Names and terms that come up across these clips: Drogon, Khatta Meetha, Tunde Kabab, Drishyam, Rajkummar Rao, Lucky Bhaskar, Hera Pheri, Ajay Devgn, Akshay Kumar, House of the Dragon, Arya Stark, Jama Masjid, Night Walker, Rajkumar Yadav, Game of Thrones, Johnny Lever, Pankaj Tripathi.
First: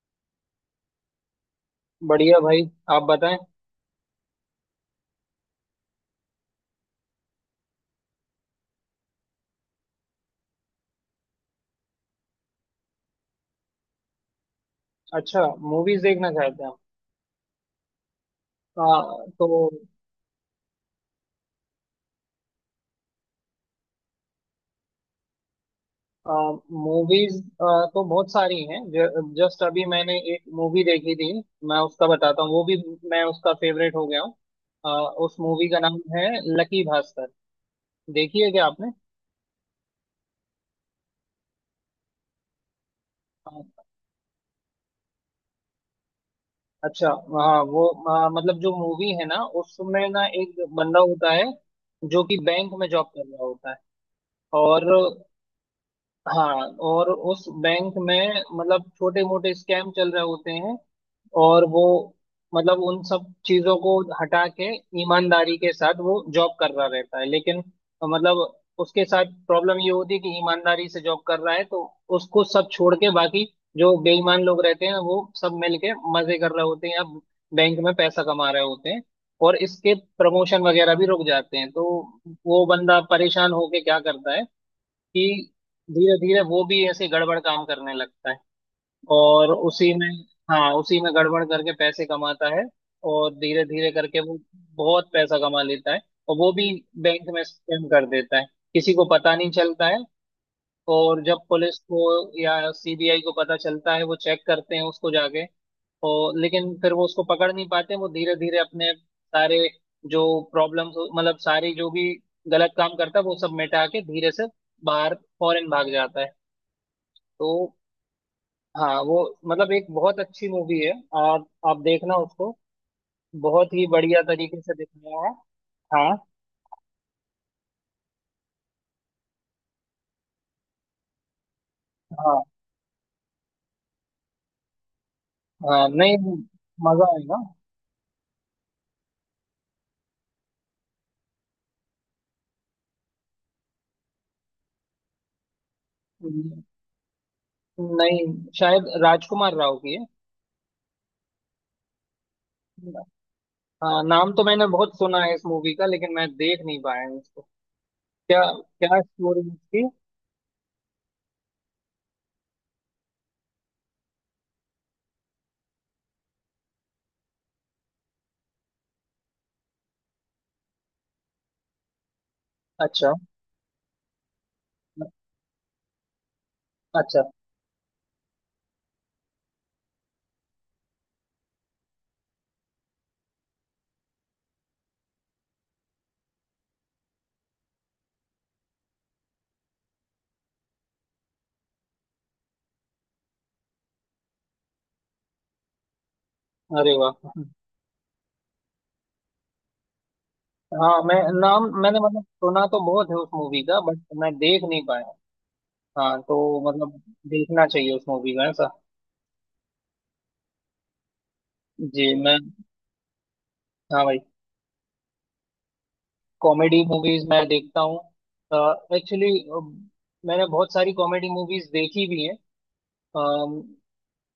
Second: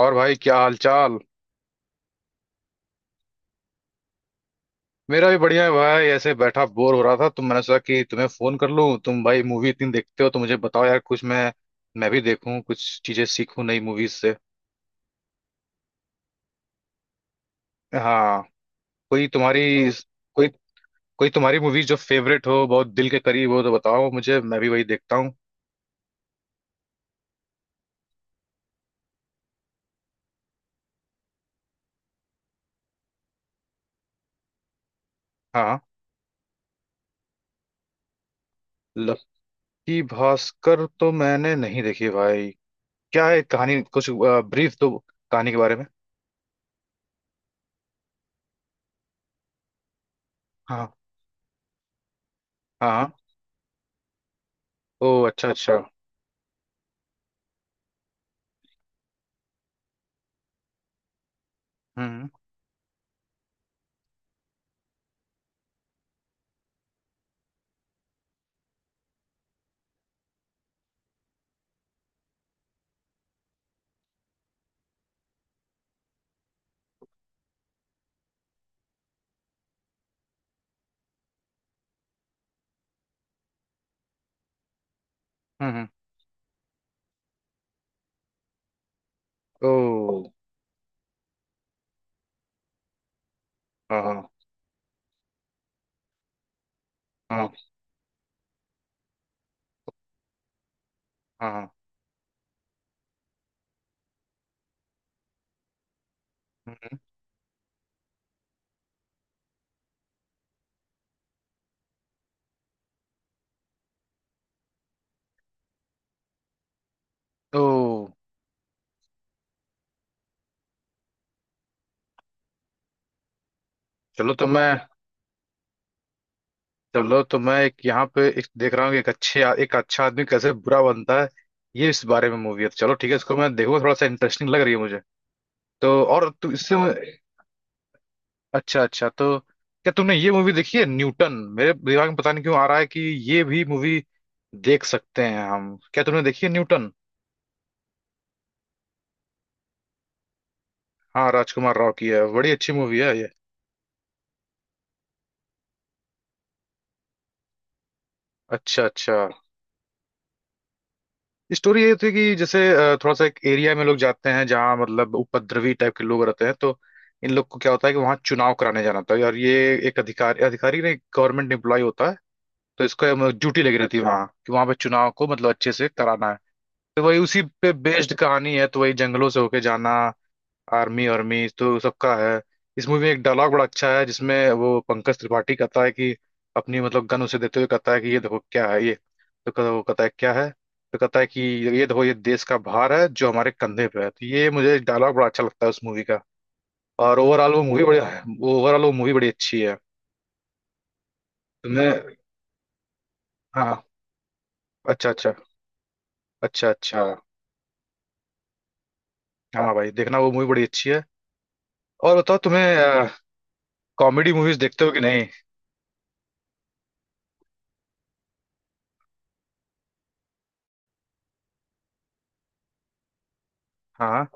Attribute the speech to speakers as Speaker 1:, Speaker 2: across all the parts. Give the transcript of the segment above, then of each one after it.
Speaker 1: और भाई, क्या हाल चाल।
Speaker 2: बढ़िया भाई। आप बताएं।
Speaker 1: मेरा भी बढ़िया है भाई। ऐसे बैठा बोर हो रहा था तो मैंने सोचा कि तुम्हें फोन कर लूं। तुम भाई मूवी इतनी देखते हो तो मुझे बताओ यार, कुछ मैं भी देखूं, कुछ चीजें सीखूं नई मूवीज से।
Speaker 2: अच्छा। मूवीज देखना चाहते हैं आप।
Speaker 1: हाँ। कोई
Speaker 2: तो
Speaker 1: तुम्हारी तो कोई कोई तुम्हारी मूवीज जो फेवरेट हो, बहुत दिल के करीब हो, तो बताओ मुझे, मैं भी वही देखता हूँ।
Speaker 2: मूवीज तो बहुत सारी हैं। जस्ट अभी मैंने एक मूवी देखी थी। मैं उसका बताता हूँ वो भी। मैं उसका फेवरेट हो गया हूँ। उस मूवी का
Speaker 1: हाँ,
Speaker 2: नाम है लकी भास्कर। देखी है क्या आपने।
Speaker 1: लक्की भास्कर तो मैंने नहीं देखी है भाई। क्या है कहानी
Speaker 2: आ,
Speaker 1: कुछ? ब्रीफ दो कहानी के बारे में।
Speaker 2: अच्छा। हाँ वो मतलब जो मूवी है ना उसमें ना एक
Speaker 1: हाँ।
Speaker 2: बंदा होता है जो कि बैंक में जॉब
Speaker 1: हाँ।
Speaker 2: कर रहा होता है। और
Speaker 1: ओ, अच्छा अच्छा।
Speaker 2: हाँ, और उस बैंक में मतलब छोटे मोटे स्कैम चल रहे होते हैं। और वो
Speaker 1: हम्म।
Speaker 2: मतलब उन सब चीजों को हटा के ईमानदारी के साथ वो जॉब कर रहा रहता है, लेकिन मतलब उसके साथ प्रॉब्लम ये होती है कि ईमानदारी से जॉब कर रहा है तो उसको सब छोड़ के बाकी जो बेईमान लोग रहते हैं वो सब मिलके मजे कर रहे होते हैं या बैंक में पैसा कमा रहे होते हैं। और इसके प्रमोशन वगैरह भी रुक जाते हैं तो वो बंदा परेशान होके क्या करता है कि
Speaker 1: हम्म।
Speaker 2: धीरे धीरे वो भी ऐसे गड़बड़ काम करने लगता है। और
Speaker 1: ओ।
Speaker 2: उसी में, हाँ, उसी में गड़बड़ करके पैसे कमाता है और धीरे धीरे
Speaker 1: हाँ
Speaker 2: करके
Speaker 1: हाँ।
Speaker 2: वो बहुत पैसा कमा लेता है और वो भी बैंक में
Speaker 1: हाँ
Speaker 2: स्कैम कर देता है। किसी को पता नहीं चलता है। और जब
Speaker 1: हाँ।
Speaker 2: पुलिस को या सीबीआई को पता चलता है वो चेक करते हैं उसको जाके, और लेकिन फिर वो उसको पकड़ नहीं पाते। वो धीरे धीरे अपने सारे जो प्रॉब्लम्स मतलब सारी जो भी गलत काम करता है वो सब मिटा के धीरे से बाहर फॉरेन भाग जाता है।
Speaker 1: तो
Speaker 2: तो हाँ, वो मतलब एक बहुत अच्छी मूवी है। आप देखना उसको, बहुत ही बढ़िया
Speaker 1: चलो तो
Speaker 2: तरीके
Speaker 1: मैं
Speaker 2: से दिखाया है। हाँ।
Speaker 1: चलो तो मैं एक यहाँ पे एक देख रहा हूँ कि एक अच्छा आदमी कैसे बुरा बनता है। ये इस बारे में
Speaker 2: हाँ।
Speaker 1: मूवी है, तो चलो ठीक है, इसको मैं देखूंगा। थोड़ा सा इंटरेस्टिंग लग रही है मुझे।
Speaker 2: हाँ
Speaker 1: तो
Speaker 2: नहीं,
Speaker 1: और तू इससे,
Speaker 2: मजा आएगा।
Speaker 1: अच्छा अच्छा। तो क्या तुमने ये मूवी देखी है, न्यूटन? मेरे दिमाग में पता नहीं क्यों आ रहा है कि ये भी मूवी देख सकते हैं हम। क्या तुमने देखी है न्यूटन?
Speaker 2: नहीं, शायद राजकुमार राव की है।
Speaker 1: हाँ, राजकुमार राव की है, बड़ी अच्छी मूवी है ये।
Speaker 2: हाँ, नाम तो मैंने बहुत सुना है इस मूवी का लेकिन मैं देख नहीं पाया हूँ इसको। क्या
Speaker 1: अच्छा
Speaker 2: क्या
Speaker 1: अच्छा।
Speaker 2: स्टोरी इसकी।
Speaker 1: स्टोरी ये थी कि जैसे, थोड़ा सा एक एरिया में लोग जाते हैं जहाँ मतलब उपद्रवी टाइप के लोग रहते हैं, तो इन लोग को क्या होता है कि वहाँ चुनाव कराने जाना होता है। और ये एक अधिकारी, अधिकारी नहीं, गवर्नमेंट एम्प्लॉय होता है। तो
Speaker 2: अच्छा
Speaker 1: इसको ड्यूटी लगी रहती है वहाँ कि वहाँ पे चुनाव को मतलब अच्छे से कराना है। तो वही
Speaker 2: अच्छा।
Speaker 1: उसी पे बेस्ड कहानी है, तो वही जंगलों से होके जाना। आर्मी आर्मी तो सबका है। इस मूवी में एक डायलॉग बड़ा अच्छा है, जिसमें वो पंकज त्रिपाठी कहता है कि अपनी मतलब गन उसे देते हुए कहता है कि ये देखो क्या है ये। तो वो कहता है क्या है। तो कहता है कि ये देखो, ये देश का भार है जो हमारे कंधे पे है। तो ये मुझे डायलॉग बड़ा अच्छा लगता है उस मूवी का।
Speaker 2: अरे
Speaker 1: और
Speaker 2: वाह।
Speaker 1: ओवरऑल वो मूवी बड़ी अच्छी है।
Speaker 2: हाँ, मैं, नाम
Speaker 1: तुमने?
Speaker 2: मैंने मतलब सुना तो बहुत है उस मूवी का
Speaker 1: हाँ।
Speaker 2: बट मैं देख नहीं
Speaker 1: अच्छा
Speaker 2: पाया।
Speaker 1: अच्छा।
Speaker 2: हाँ। तो
Speaker 1: अच्छा
Speaker 2: मतलब
Speaker 1: अच्छा।
Speaker 2: देखना चाहिए उस मूवी का।
Speaker 1: हाँ भाई, देखना, वो मूवी बड़ी अच्छी है।
Speaker 2: जी
Speaker 1: और
Speaker 2: मैं।
Speaker 1: बताओ तुम्हें,
Speaker 2: हाँ भाई।
Speaker 1: कॉमेडी मूवीज देखते हो कि नहीं?
Speaker 2: कॉमेडी मूवीज मैं देखता हूँ एक्चुअली। मैंने बहुत सारी कॉमेडी मूवीज देखी भी हैं। अम,
Speaker 1: हाँ।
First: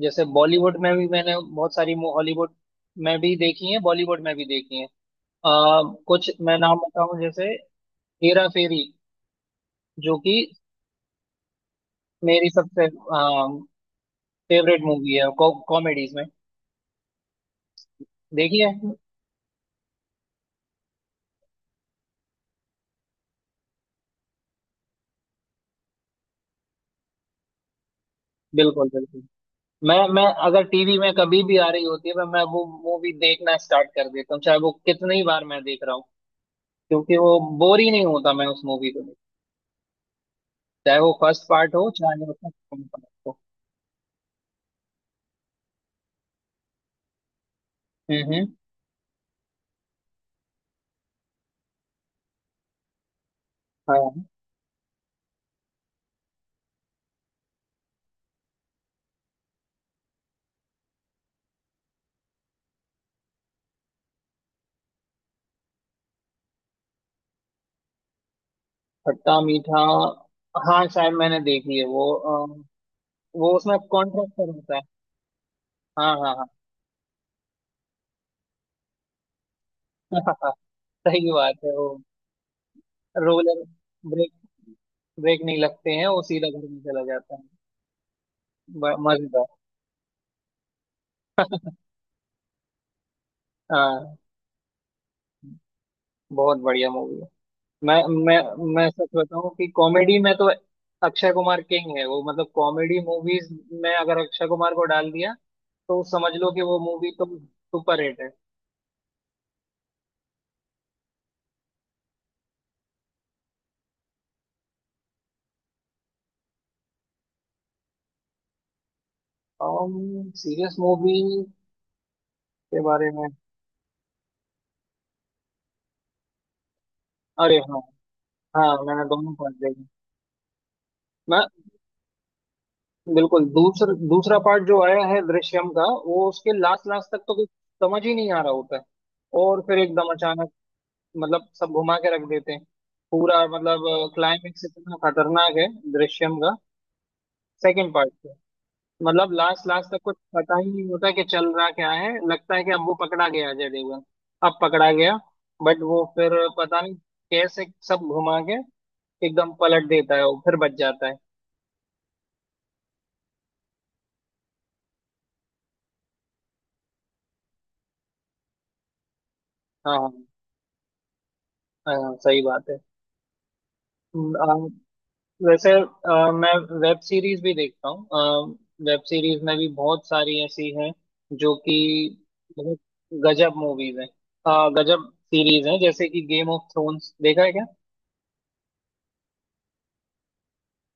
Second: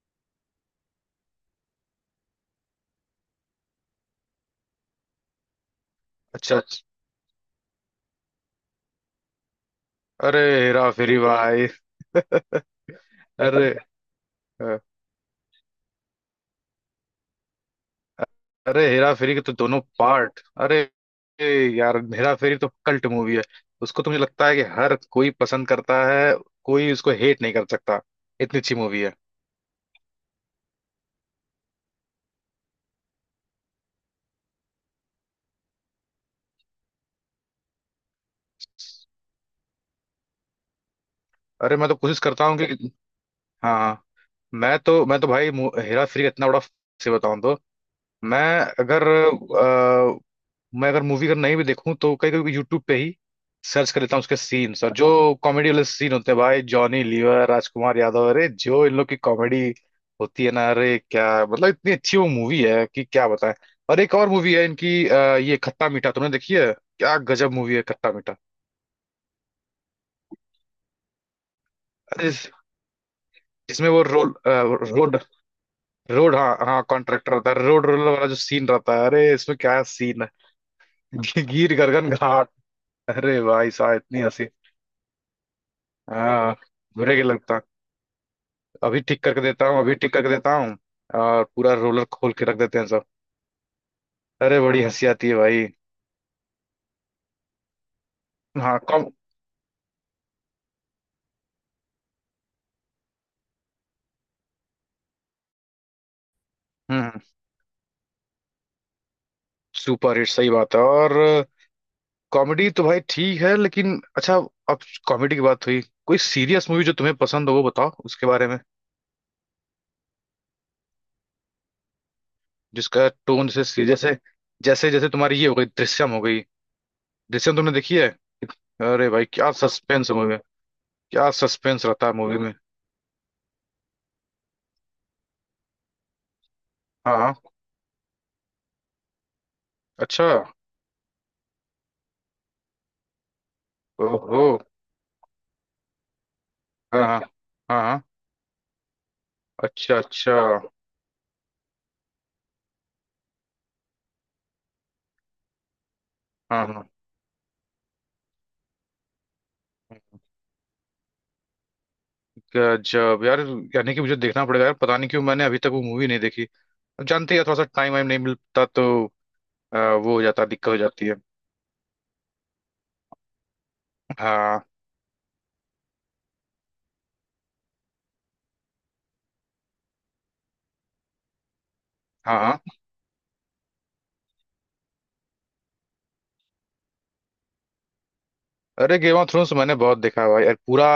Speaker 2: जैसे बॉलीवुड में भी मैंने बहुत सारी, हॉलीवुड में भी देखी हैं, बॉलीवुड में भी देखी हैं। कुछ
Speaker 1: अच्छा
Speaker 2: मैं नाम
Speaker 1: अच्छा।
Speaker 2: बताऊं जैसे हेरा फेरी जो कि
Speaker 1: अरे हेरा फेरी भाई!
Speaker 2: मेरी सबसे
Speaker 1: अरे, अ,
Speaker 2: फेवरेट मूवी है कॉमेडीज में। देखी है।
Speaker 1: अरे हेरा फेरी के तो दोनों पार्ट। अरे ए यार, हेरा फेरी तो कल्ट मूवी है। उसको तो मुझे लगता है कि हर कोई पसंद करता है, कोई उसको हेट नहीं कर सकता, इतनी अच्छी
Speaker 2: बिल्कुल
Speaker 1: मूवी है।
Speaker 2: बिल्कुल। मैं अगर टीवी में कभी भी आ रही होती है मैं वो मूवी देखना स्टार्ट कर देता हूँ, चाहे वो कितनी बार मैं देख रहा हूँ, क्योंकि वो बोर ही नहीं होता मैं उस मूवी को देख। चाहे वो फर्स्ट पार्ट
Speaker 1: अरे मैं
Speaker 2: हो
Speaker 1: तो कोशिश
Speaker 2: चाहे
Speaker 1: करता
Speaker 2: उसका
Speaker 1: हूँ कि,
Speaker 2: second part हो।
Speaker 1: हाँ हाँ, मैं तो भाई हेरा फेरी का इतना बड़ा से बताऊँ तो।
Speaker 2: हम्म,
Speaker 1: मैं
Speaker 2: हम्म।
Speaker 1: अगर, मूवी अगर नहीं भी देखूं तो कई कभी यूट्यूब पे ही सर्च कर लेता हूँ
Speaker 2: हाँ।
Speaker 1: उसके सीन्स। और जो कॉमेडी वाले सीन होते हैं भाई, जॉनी लीवर, राजकुमार यादव, अरे जो इन लोग की कॉमेडी होती है ना, अरे क्या मतलब, इतनी अच्छी वो मूवी है कि क्या बताएं। और एक और मूवी है इनकी, ये खट्टा मीठा, तुमने देखी है? क्या गजब मूवी है खट्टा मीठा!
Speaker 2: खट्टा मीठा। हाँ शायद मैंने देखी है वो।
Speaker 1: अरे
Speaker 2: वो उसमें
Speaker 1: इसमें वो रोल,
Speaker 2: कॉन्ट्रैक्टर होता है।
Speaker 1: रोड
Speaker 2: हाँ
Speaker 1: रोड,
Speaker 2: हाँ।
Speaker 1: हाँ हाँ, कॉन्ट्रैक्टर रहता है, रोड रोलर वाला जो सीन रहता है, अरे इसमें क्या सीन
Speaker 2: हाँ। सही
Speaker 1: है!
Speaker 2: बात है
Speaker 1: गिर
Speaker 2: वो।
Speaker 1: गर्गन घाट, अरे
Speaker 2: रोलर
Speaker 1: भाई साहब, इतनी
Speaker 2: ब्रेक
Speaker 1: हंसी!
Speaker 2: ब्रेक नहीं लगते हैं, वो सीधा
Speaker 1: हाँ,
Speaker 2: घर में चला
Speaker 1: बुरे के
Speaker 2: जाता है।
Speaker 1: लगता है।
Speaker 2: मजेदार।
Speaker 1: अभी ठीक करके देता हूँ। और पूरा रोलर खोल के रख देते हैं सब।
Speaker 2: हाँ।
Speaker 1: अरे बड़ी हंसी आती है भाई।
Speaker 2: बहुत बढ़िया मूवी है। मैं मैं
Speaker 1: हाँ,
Speaker 2: मैं सच
Speaker 1: कॉम
Speaker 2: बताऊं कि कॉमेडी में तो अक्षय कुमार किंग है। वो मतलब कॉमेडी मूवीज में अगर अक्षय कुमार को डाल दिया तो समझ लो कि वो मूवी
Speaker 1: हम्म।
Speaker 2: तो सुपर हिट है।
Speaker 1: सुपर हिट सही बात है। और कॉमेडी तो भाई ठीक है, लेकिन अच्छा, अब कॉमेडी की बात हुई, कोई सीरियस मूवी जो तुम्हें पसंद हो वो बताओ उसके बारे में,
Speaker 2: सीरियस मूवी के
Speaker 1: जिसका
Speaker 2: बारे में।
Speaker 1: टोन जैसे सीरियस है। जैसे जैसे तुम्हारी ये हो गई, दृश्यम हो गई।
Speaker 2: अरे
Speaker 1: दृश्यम तुमने
Speaker 2: हाँ।
Speaker 1: देखी है?
Speaker 2: हाँ मैंने
Speaker 1: अरे भाई,
Speaker 2: दोनों
Speaker 1: क्या
Speaker 2: पार्ट देखे।
Speaker 1: सस्पेंस मूवी में, क्या
Speaker 2: मैं
Speaker 1: सस्पेंस रहता है मूवी में!
Speaker 2: बिल्कुल, दूसरा पार्ट जो आया है दृश्यम का, वो उसके लास्ट लास्ट
Speaker 1: हाँ
Speaker 2: तक तो
Speaker 1: हाँ।
Speaker 2: कुछ समझ ही नहीं आ रहा होता है। और फिर एकदम
Speaker 1: अच्छा।
Speaker 2: अचानक मतलब सब घुमा के रख देते हैं। पूरा मतलब
Speaker 1: ओहो।
Speaker 2: क्लाइमेक्स इतना खतरनाक है दृश्यम का
Speaker 1: हाँ हाँ। हाँ
Speaker 2: सेकंड
Speaker 1: हाँ।
Speaker 2: पार्ट। मतलब लास्ट लास्ट
Speaker 1: अच्छा
Speaker 2: तक कुछ
Speaker 1: अच्छा।
Speaker 2: पता ही नहीं होता कि चल रहा क्या है। लगता है कि अब वो पकड़ा गया अजय देवगन, अब पकड़ा गया, बट वो फिर
Speaker 1: हाँ
Speaker 2: पता
Speaker 1: हाँ।
Speaker 2: नहीं कैसे सब घुमा के एकदम पलट देता है, वो फिर बच जाता है।
Speaker 1: गजब यार! यानी कि मुझे देखना पड़ेगा यार, पता नहीं क्यों मैंने अभी तक वो मूवी नहीं देखी। अब जानते हैं, थोड़ा सा टाइम वाइम नहीं मिलता, तो अ,
Speaker 2: हाँ हाँ।
Speaker 1: वो हो जाता, दिक्कत हो जाती है।
Speaker 2: हाँ, हाँ, सही बात है। अम,
Speaker 1: हाँ
Speaker 2: वैसे, मैं वेब सीरीज भी देखता हूँ। वेब सीरीज में भी बहुत सारी ऐसी हैं जो कि
Speaker 1: हाँ हाँ।
Speaker 2: बहुत गजब मूवीज हैं, गजब सीरीज हैं, जैसे कि गेम ऑफ थ्रोन्स देखा है क्या।
Speaker 1: अरे गेम ऑफ थ्रोन्स मैंने बहुत देखा है भाई यार, पूरा।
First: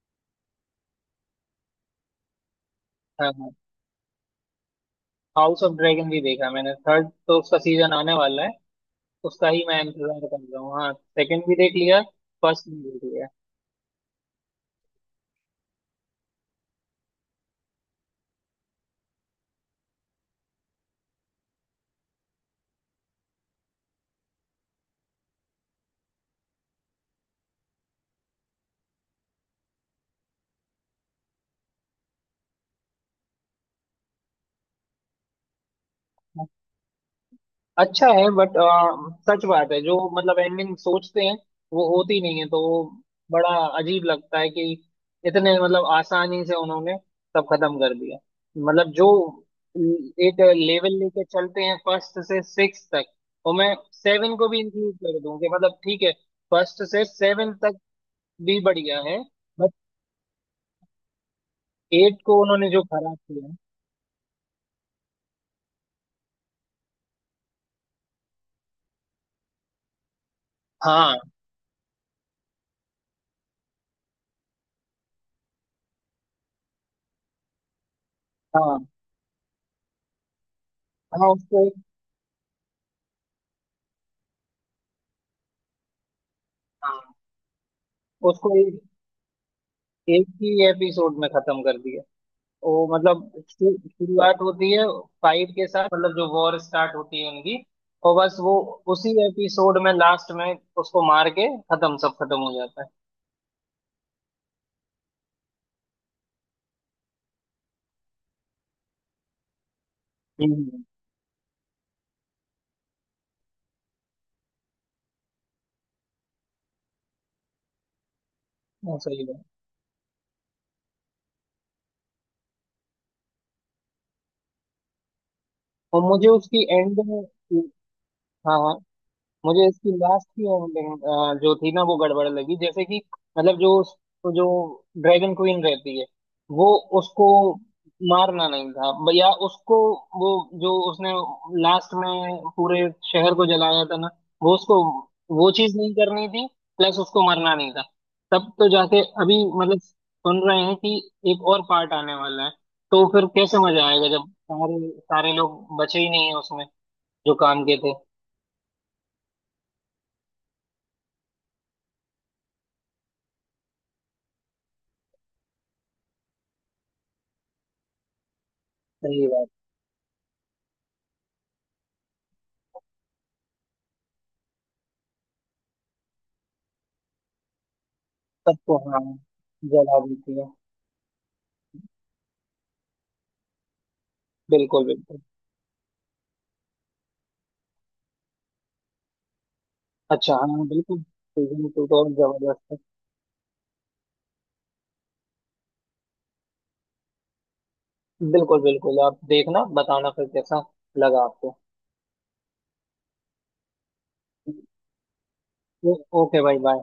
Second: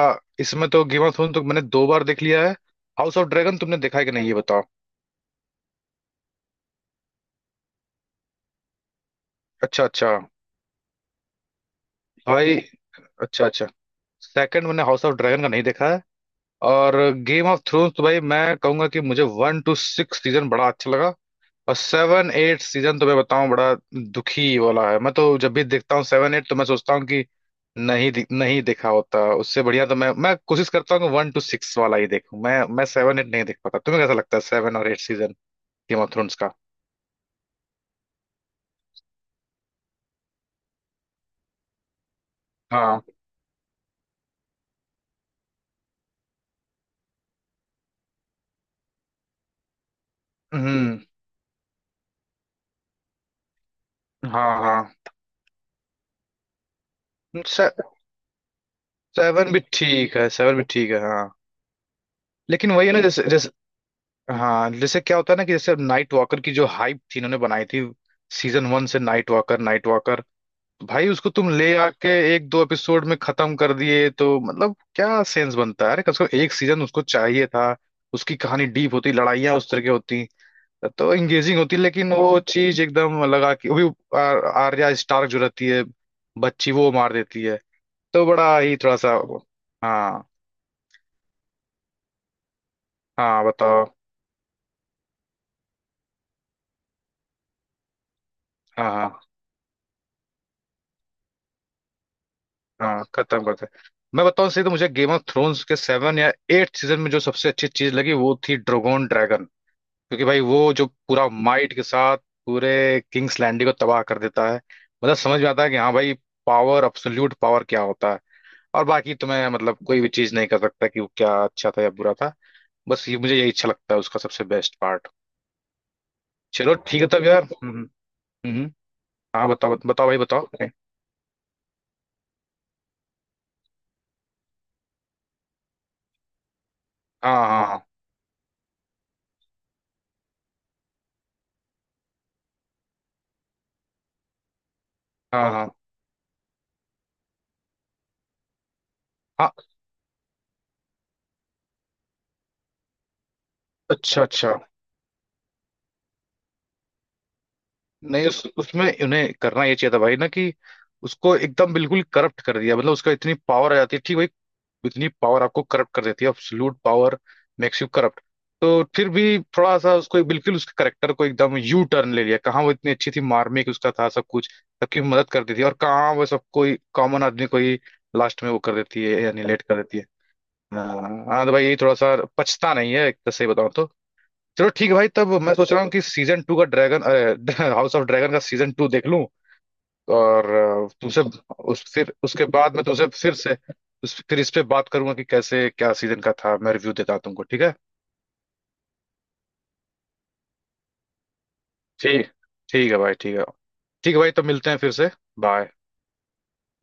Speaker 1: इसमें तो गेम ऑफ थ्रोन्स तो मैंने दो बार देख लिया है। हाउस ऑफ
Speaker 2: हाँ हाँ।
Speaker 1: ड्रैगन तुमने देखा है कि नहीं, ये बताओ।
Speaker 2: हाउस ऑफ ड्रैगन भी देखा मैंने। थर्ड तो उसका सीजन आने वाला है, उसका ही मैं
Speaker 1: अच्छा अच्छा।
Speaker 2: इंतजार कर रहा हूँ। हाँ, सेकंड भी देख लिया,
Speaker 1: भाई,
Speaker 2: फर्स्ट भी देख लिया।
Speaker 1: अच्छा अच्छा। सेकंड मैंने हाउस ऑफ ड्रैगन का नहीं देखा है। और गेम ऑफ थ्रोन्स तो भाई मैं कहूंगा कि मुझे वन टू सिक्स सीजन बड़ा अच्छा लगा। और सेवन एट सीजन तो मैं बताऊं, बड़ा दुखी वाला है। मैं तो जब भी देखता हूँ सेवन एट, तो मैं सोचता हूँ कि नहीं नहीं देखा होता उससे बढ़िया। तो मैं कोशिश करता हूँ कि वन टू सिक्स वाला ही देखूं, मैं सेवन एट नहीं देख पाता। तुम्हें कैसा लगता है सेवन और eight season Game of Thrones का?
Speaker 2: अच्छा है, बट सच बात है, जो मतलब एंडिंग सोचते हैं वो होती नहीं है तो वो
Speaker 1: हाँ।
Speaker 2: बड़ा अजीब लगता है कि इतने मतलब आसानी से उन्होंने सब खत्म कर दिया। मतलब जो एक लेवल
Speaker 1: हम्म।
Speaker 2: लेके चलते हैं फर्स्ट से सिक्स तक, और मैं सेवन को
Speaker 1: हाँ
Speaker 2: भी
Speaker 1: हाँ।
Speaker 2: इंक्लूड कर दूं कि मतलब ठीक है, फर्स्ट से सेवन
Speaker 1: से,
Speaker 2: तक भी बढ़िया है।
Speaker 1: सेवन भी ठीक है, सेवन भी ठीक है, हाँ।
Speaker 2: एट को उन्होंने
Speaker 1: लेकिन
Speaker 2: जो
Speaker 1: वही है ना,
Speaker 2: खराब
Speaker 1: जैसे जैसे,
Speaker 2: किया।
Speaker 1: हाँ, जैसे क्या होता है ना कि जैसे नाइट वॉकर की जो हाइप थी इन्होंने बनाई थी सीजन वन से, नाइट वॉकर नाइट भाई
Speaker 2: हाँ
Speaker 1: उसको तुम ले आके एक दो एपिसोड में खत्म कर दिए, तो मतलब क्या सेंस बनता है? अरे कम से कम एक सीजन उसको चाहिए था। उसकी कहानी
Speaker 2: हाँ।
Speaker 1: डीप होती, लड़ाइयाँ उस तरह की होती, तो
Speaker 2: हाँ,
Speaker 1: एंगेजिंग
Speaker 2: उसको एक।
Speaker 1: होती। लेकिन वो चीज एकदम लगा कि वो भी, आर्या स्टार्क जो रहती है बच्ची, वो
Speaker 2: हाँ,
Speaker 1: मार देती है, तो
Speaker 2: उसको
Speaker 1: बड़ा ही थोड़ा सा।
Speaker 2: एक
Speaker 1: हाँ
Speaker 2: ही एपिसोड में खत्म कर दिया। वो मतलब
Speaker 1: हाँ, बताओ।
Speaker 2: शुरुआत होती है फाइव के साथ, मतलब जो वॉर स्टार्ट होती है उनकी, और बस वो
Speaker 1: हाँ
Speaker 2: उसी
Speaker 1: हाँ
Speaker 2: एपिसोड में लास्ट में उसको मार के खत्म, सब खत्म हो जाता है।
Speaker 1: हाँ, खत्म करते हैं। मैं बताऊं सही, तो मुझे गेम ऑफ थ्रोन्स के सेवन या एट सीजन में जो सबसे अच्छी चीज लगी वो थी ड्रोगोन, ड्रैगन। क्योंकि भाई वो
Speaker 2: हम्म।
Speaker 1: जो पूरा माइट के साथ पूरे किंग्स लैंडिंग को तबाह कर देता है, मतलब समझ में आता है कि हाँ भाई, पावर अब्सोल्यूट पावर क्या होता है। और
Speaker 2: हाँ,
Speaker 1: बाकी
Speaker 2: सही बात।
Speaker 1: तुम्हें मतलब कोई भी चीज नहीं कर सकता कि वो क्या अच्छा था या बुरा था। बस ये मुझे यही अच्छा लगता है, उसका सबसे बेस्ट पार्ट।
Speaker 2: और मुझे उसकी
Speaker 1: चलो
Speaker 2: एंड
Speaker 1: ठीक है
Speaker 2: में,
Speaker 1: तब यार। हम्म।
Speaker 2: हाँ
Speaker 1: हम्म।
Speaker 2: हाँ,
Speaker 1: हाँ
Speaker 2: मुझे
Speaker 1: बताओ,
Speaker 2: इसकी
Speaker 1: बताओ भाई
Speaker 2: लास्ट की
Speaker 1: बताओ।
Speaker 2: एंडिंग जो थी ना वो गड़बड़ लगी, जैसे कि मतलब जो उस, तो जो ड्रैगन क्वीन रहती है वो, उसको
Speaker 1: हाँ हाँ हाँ।
Speaker 2: मारना नहीं था, या उसको, वो जो उसने लास्ट में पूरे शहर को जलाया था ना, वो उसको वो
Speaker 1: हाँ हाँ
Speaker 2: चीज नहीं करनी थी। प्लस उसको मरना नहीं था। तब तो जाके अभी
Speaker 1: हाँ,
Speaker 2: मतलब सुन रहे हैं कि एक और पार्ट आने वाला है, तो फिर कैसे मजा आएगा
Speaker 1: अच्छा
Speaker 2: जब
Speaker 1: अच्छा।
Speaker 2: सारे सारे लोग बचे ही नहीं है उसमें जो काम के थे।
Speaker 1: नहीं, उसमें उन्हें करना ये चाहिए था भाई, ना कि उसको एकदम बिल्कुल करप्ट कर दिया। मतलब उसका इतनी पावर आ जाती है, ठीक भाई, इतनी पावर आपको करप्ट कर देती है, absolute power makes you corrupt. तो फिर
Speaker 2: सही
Speaker 1: भी
Speaker 2: बात।
Speaker 1: थोड़ा सा उसको बिल्कुल उसके करेक्टर को एकदम यू टर्न ले लिया। कहाँ वो इतनी अच्छी थी, मार्मिक उसका था सब कुछ, सबकी मदद करती थी। और कहाँ वो सब कोई कॉमन आदमी को ही लास्ट में वो कर
Speaker 2: सबको, हाँ,
Speaker 1: देती है, या निलेट कर देती
Speaker 2: जला
Speaker 1: है।
Speaker 2: देती है।
Speaker 1: हाँ हाँ, तो भाई यही थोड़ा सा पछता नहीं है, एक तरह से बताऊँ तो। चलो
Speaker 2: बिल्कुल
Speaker 1: ठीक है भाई,
Speaker 2: बिल्कुल।
Speaker 1: तब मैं सोच रहा हूँ कि सीजन टू का ड्रैगन हाउस ऑफ ड्रैगन का सीजन टू देख लूं।
Speaker 2: अच्छा
Speaker 1: और
Speaker 2: हाँ, बिल्कुल,
Speaker 1: तुमसे
Speaker 2: सीजन
Speaker 1: उस
Speaker 2: टू तो
Speaker 1: फिर उसके
Speaker 2: जबरदस्त
Speaker 1: बाद
Speaker 2: है।
Speaker 1: मैं तुमसे फिर से, उस फिर इस पे बात करूंगा कि कैसे क्या सीजन का था, मैं रिव्यू देता हूं तुमको, ठीक है?
Speaker 2: बिल्कुल बिल्कुल, आप देखना, बताना फिर कैसा लगा आपको।
Speaker 1: ठीक ठीक है भाई, ठीक है। ठीक है भाई, तो मिलते हैं फिर से। बाय।
Speaker 2: ओ- ओके भाई, बाय।